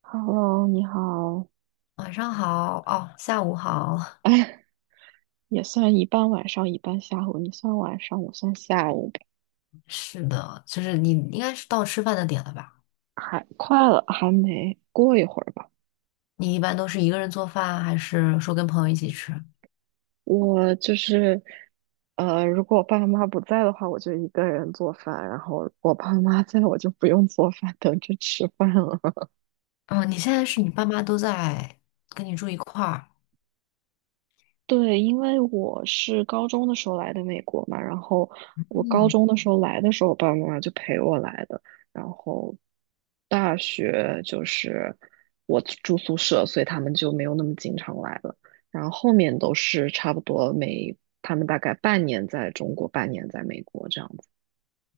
Hello，你好。晚上好，哦，下午好。哎，也算一半晚上，一半下午。你算晚上，我算下午呗。是的，就是你应该是到吃饭的点了吧？还快了，还没过一会儿吧。你一般都是一个人做饭，还是说跟朋友一起吃？我就是，如果我爸妈不在的话，我就一个人做饭；然后我爸妈在，我就不用做饭，等着吃饭了。嗯，你现在是你爸妈都在跟你住一块儿？对，因为我是高中的时候来的美国嘛，然后我高嗯，中的时候来的时候，我爸爸妈妈就陪我来的，然后大学就是我住宿舍，所以他们就没有那么经常来了，然后后面都是差不多每他们大概半年在中国，半年在美国这样子。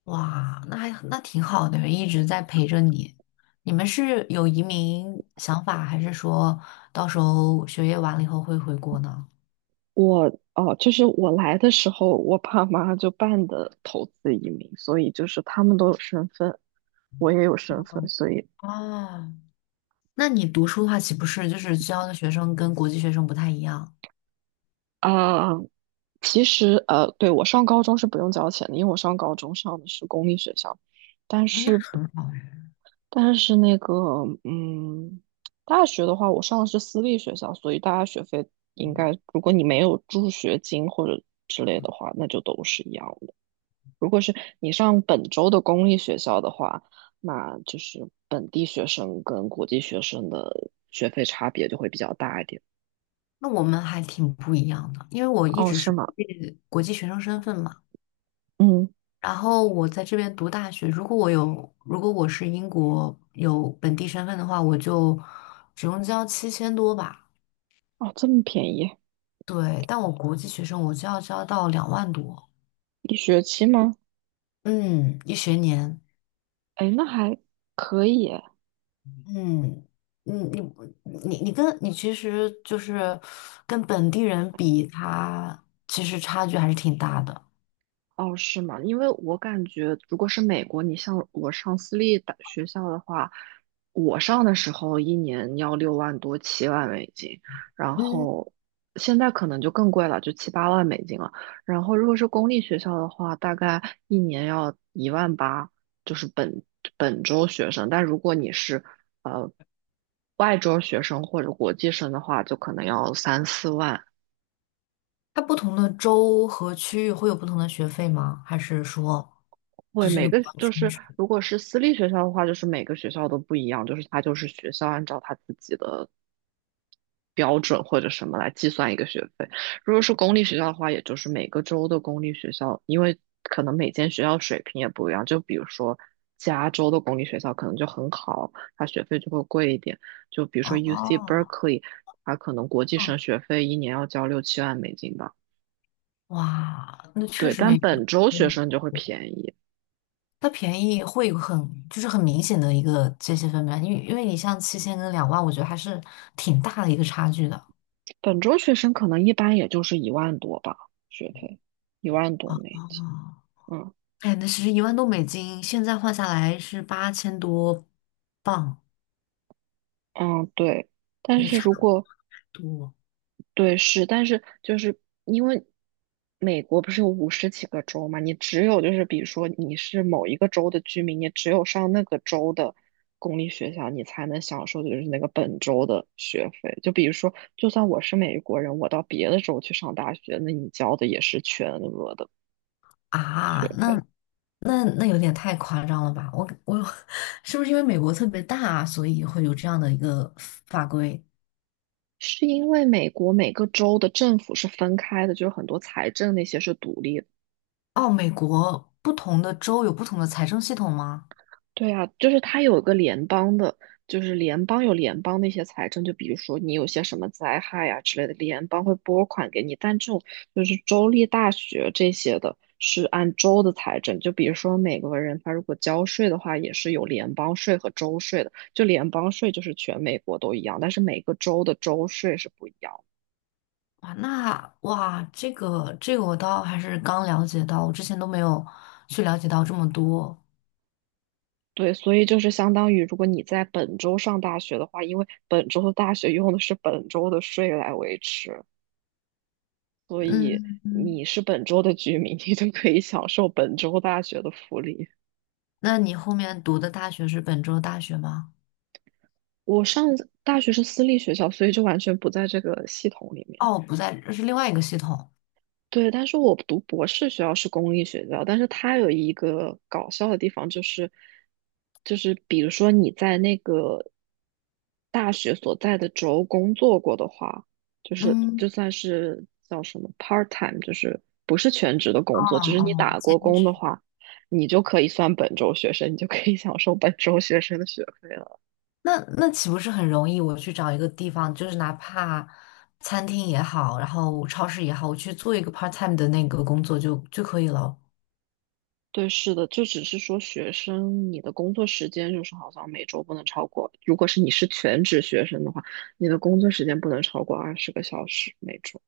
哇，那还那挺好的，一直在陪着你。你们是有移民想法，还是说到时候学业完了以后会回国呢？我哦，就是我来的时候，我爸妈就办的投资移民，所以就是他们都有身份，我也有身份，嗯，所以。哦，那你读书的话，岂不是就是教的学生跟国际学生不太一样？啊，其实，对，我上高中是不用交钱的，因为我上高中上的是公立学校，但嗯，那是，很好。但是那个，嗯，大学的话，我上的是私立学校，所以大家学费应该，如果你没有助学金或者之类的话，那就都是一样的。如果是你上本州的公立学校的话，那就是本地学生跟国际学生的学费差别就会比较大一点。那我们还挺不一样的，因为我一哦，直是是吗？国际学生身份嘛。嗯，然后我在这边读大学，如果我有，如果我是英国有本地身份的话，我就只用交7000多吧。哦，这么便宜，对，但我国际学生我就要交到2万多，一学期吗？嗯，一学年。哎，那还可以。嗯，你你你跟你其实就是跟本地人比，他其实差距还是挺大的。哦，是吗？因为我感觉，如果是美国，你像我上私立大学校的话，我上的时候一年要6万多、7万美金，然嗯，后现在可能就更贵了，就7、8万美金了。然后如果是公立学校的话，大概一年要1万8，就是本州学生。但如果你是呃外州学生或者国际生的话，就可能要3、4万。它不同的州和区域会有不同的学费吗？还是说会这是每个个比较就均是值？如果是私立学校的话，就是每个学校都不一样，就是它就是学校按照它自己的标准或者什么来计算一个学费。如果是公立学校的话，也就是每个州的公立学校，因为可能每间学校水平也不一样，就比如说加州的公立学校可能就很好，它学费就会贵一点。就比如说 UC 哦 Berkeley,它可能国际哦，生学费一年要交6、7万美金吧。哇，那确对，实没但有，本州学生就会便宜。它便宜会有很就是很明显的一个界限分别，因为你像七千跟两万，我觉得还是挺大的一个差距的本周学生可能一般也就是一万多吧，学费一万多啊。哦美金。哦，嗯哎，那其实1万多美金现在换下来是8000多镑，嗯，对。但也是差如不果多。对是，但是就是因为美国不是有50几个州嘛，你只有就是比如说你是某一个州的居民，你只有上那个州的公立学校，你才能享受就是那个本州的学费。就比如说，就算我是美国人，我到别的州去上大学，那你交的也是全额的学啊，那费。那那有点太夸张了吧？我 是不是因为美国特别大，所以会有这样的一个法规？是因为美国每个州的政府是分开的，就是很多财政那些是独立的。哦，美国不同的州有不同的财政系统吗？对啊，就是它有一个联邦的，就是联邦有联邦那些财政，就比如说你有些什么灾害啊之类的，联邦会拨款给你。但这种就是州立大学这些的，是按州的财政。就比如说美国人他如果交税的话，也是有联邦税和州税的。就联邦税就是全美国都一样，但是每个州的州税是不一样的。哇，那哇，这个我倒还是刚了解到，我之前都没有去了解到这么多。对，所以就是相当于，如果你在本州上大学的话，因为本州的大学用的是本州的税来维持，嗯嗯，你是本州的居民，你就可以享受本州大学的福利。那你后面读的大学是本州大学吗？我上大学是私立学校，所以就完全不在这个系统里面。哦，不在，这是另外一个系统。对，但是我读博士学校是公立学校，但是它有一个搞笑的地方，就是比如说你在那个大学所在的州工作过的话，就是嗯，就算是叫什么 part time,就是不是全职的工哦作，只是你哦，打兼过工的职。话，你就可以算本州学生，你就可以享受本州学生的学费。那岂不是很容易？我去找一个地方，就是哪怕餐厅也好，然后超市也好，我去做一个 part time 的那个工作就可以了。对，是的，就只是说学生，你的工作时间就是好像每周不能超过，如果是你是全职学生的话，你的工作时间不能超过二十个小时每周。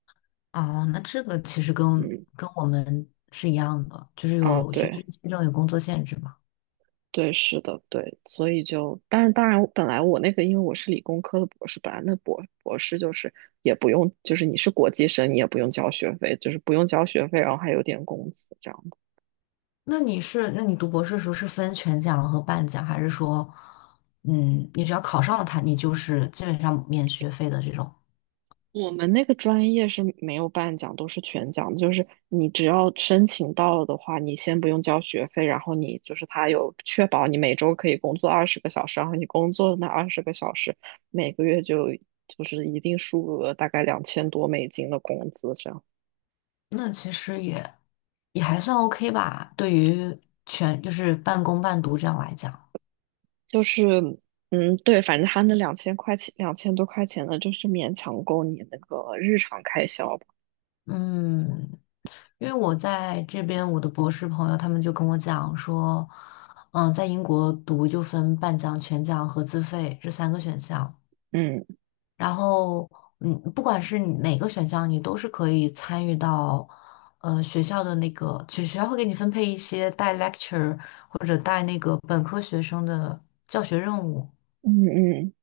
哦，那这个其实跟嗯，跟我们是一样的，就是啊，有学生对，签证有工作限制嘛。对，是的，对，所以就，但是当然，本来我那个，因为我是理工科的博士，本来那博士就是也不用，就是你是国际生，你也不用交学费，就是不用交学费，然后还有点工资这样。那你是，那你读博士的时候是分全奖和半奖，还是说，嗯，你只要考上了它，你就是基本上免学费的这种？我们那个专业是没有半奖，都是全奖的就是你只要申请到了的话，你先不用交学费，然后你就是他有确保你每周可以工作二十个小时，然后你工作的那二十个小时，每个月就是一定数额，大概2000多美金的工资这样。那其实也还算 OK 吧，对于全就是半工半读这样来讲。就是嗯，对，反正他那2000块钱，2000多块钱呢，就是勉强够你那个日常开销吧。嗯，因为我在这边，我的博士朋友他们就跟我讲说，嗯，在英国读就分半奖、全奖和自费这三个选项，嗯然后嗯，不管是你哪个选项，你都是可以参与到，学校的那个，就学校会给你分配一些带 lecture 或者带那个本科学生的教学任务，嗯嗯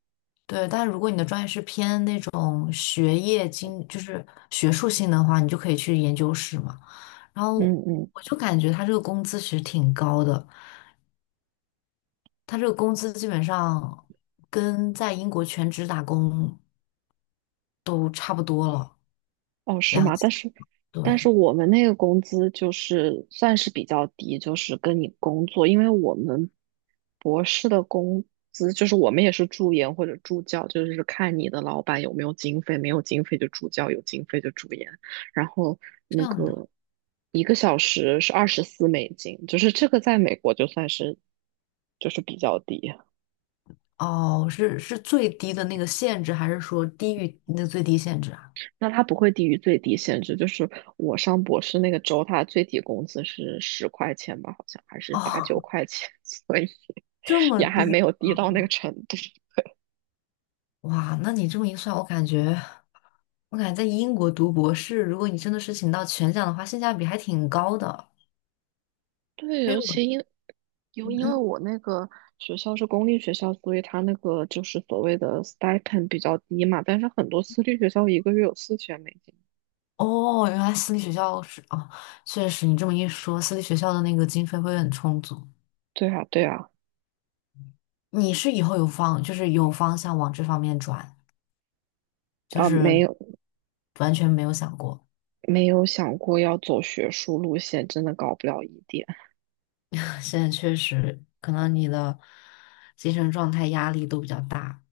对，但如果你的专业是偏那种学业经，就是学术性的话，你就可以去研究室嘛。然后嗯嗯。我就感觉他这个工资其实挺高的，他这个工资基本上跟在英国全职打工都差不多了，哦，是两，吗？但是，但对，是我们那个工资就是算是比较低，就是跟你工作，因为我们博士的工资就是我们也是助研或者助教，就是看你的老板有没有经费，没有经费就助教，有经费就助研。然后这那样的。个一个小时是24美金，就是这个在美国就算是就是比较低。哦，是最低的那个限制，还是说低于那最低限制啊？那它不会低于最低限制，就是我上博士那个周，它最低工资是10块钱吧，好像还是八九哦，块钱，所以这么也还低。没有低到那个程度。哇，那你这么一算，我感觉，我感觉在英国读博士，如果你真的是请到全奖的话，性价比还挺高的。对，因尤为我，其因为嗯，我那个学校是公立学校，所以它那个就是所谓的 stipend 比较低嘛，但是很多私立学校一个月有4000美金。哦，原来私立学校是，哦，确实，你这么一说，私立学校的那个经费会很充足。对啊，对啊，你是以后有方，就是有方向往这方面转，就啊，没是有完全没有想过。没有想过要走学术路线，真的搞不了一点。现在确实，可能你的精神状态压力都比较大。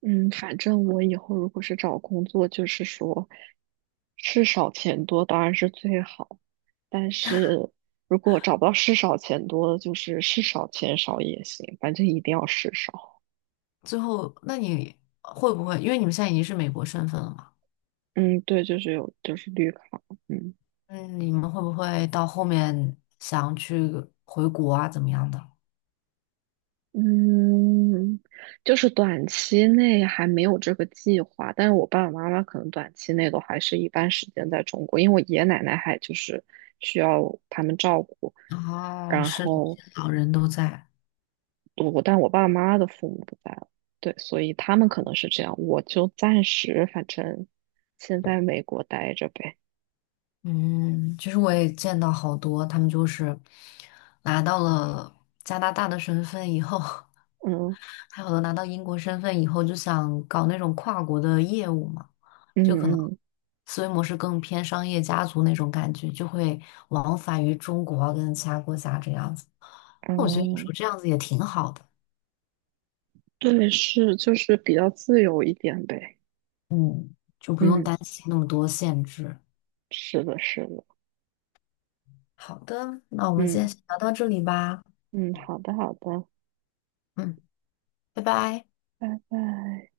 嗯，反正我以后如果是找工作，就是说，事少钱多当然是最好，但是如果找不到事少钱多的，就是事少钱少也行，反正一定要事少。最后，那你会不会，因为你们现在已经是美国身份了嘛？嗯，对，就是有，就是绿卡，嗯嗯，你们会不会到后面想去回国啊，怎么样的？嗯，就是短期内还没有这个计划，但是我爸爸妈妈可能短期内都还是一般时间在中国，因为我爷爷奶奶还就是需要他们照顾。哦，然是的，后这些老人都在。我爸妈的父母不在了，对，所以他们可能是这样，我就暂时反正先在美国待着呗。嗯，其实我也见到好多，他们就是拿到了加拿大的身份以后，嗯还有的拿到英国身份以后，就想搞那种跨国的业务嘛，就可能嗯嗯思维模式更偏商业家族那种感觉，就会往返于中国啊跟其他国家这样子。那我觉得有时嗯，候这样子也挺好的。对，是就是比较自由一点呗。嗯，就不用嗯，担心那么多限制。是的，是的。好的，那我们今嗯天先聊到这里吧。嗯，好的好的，嗯，拜拜。拜拜。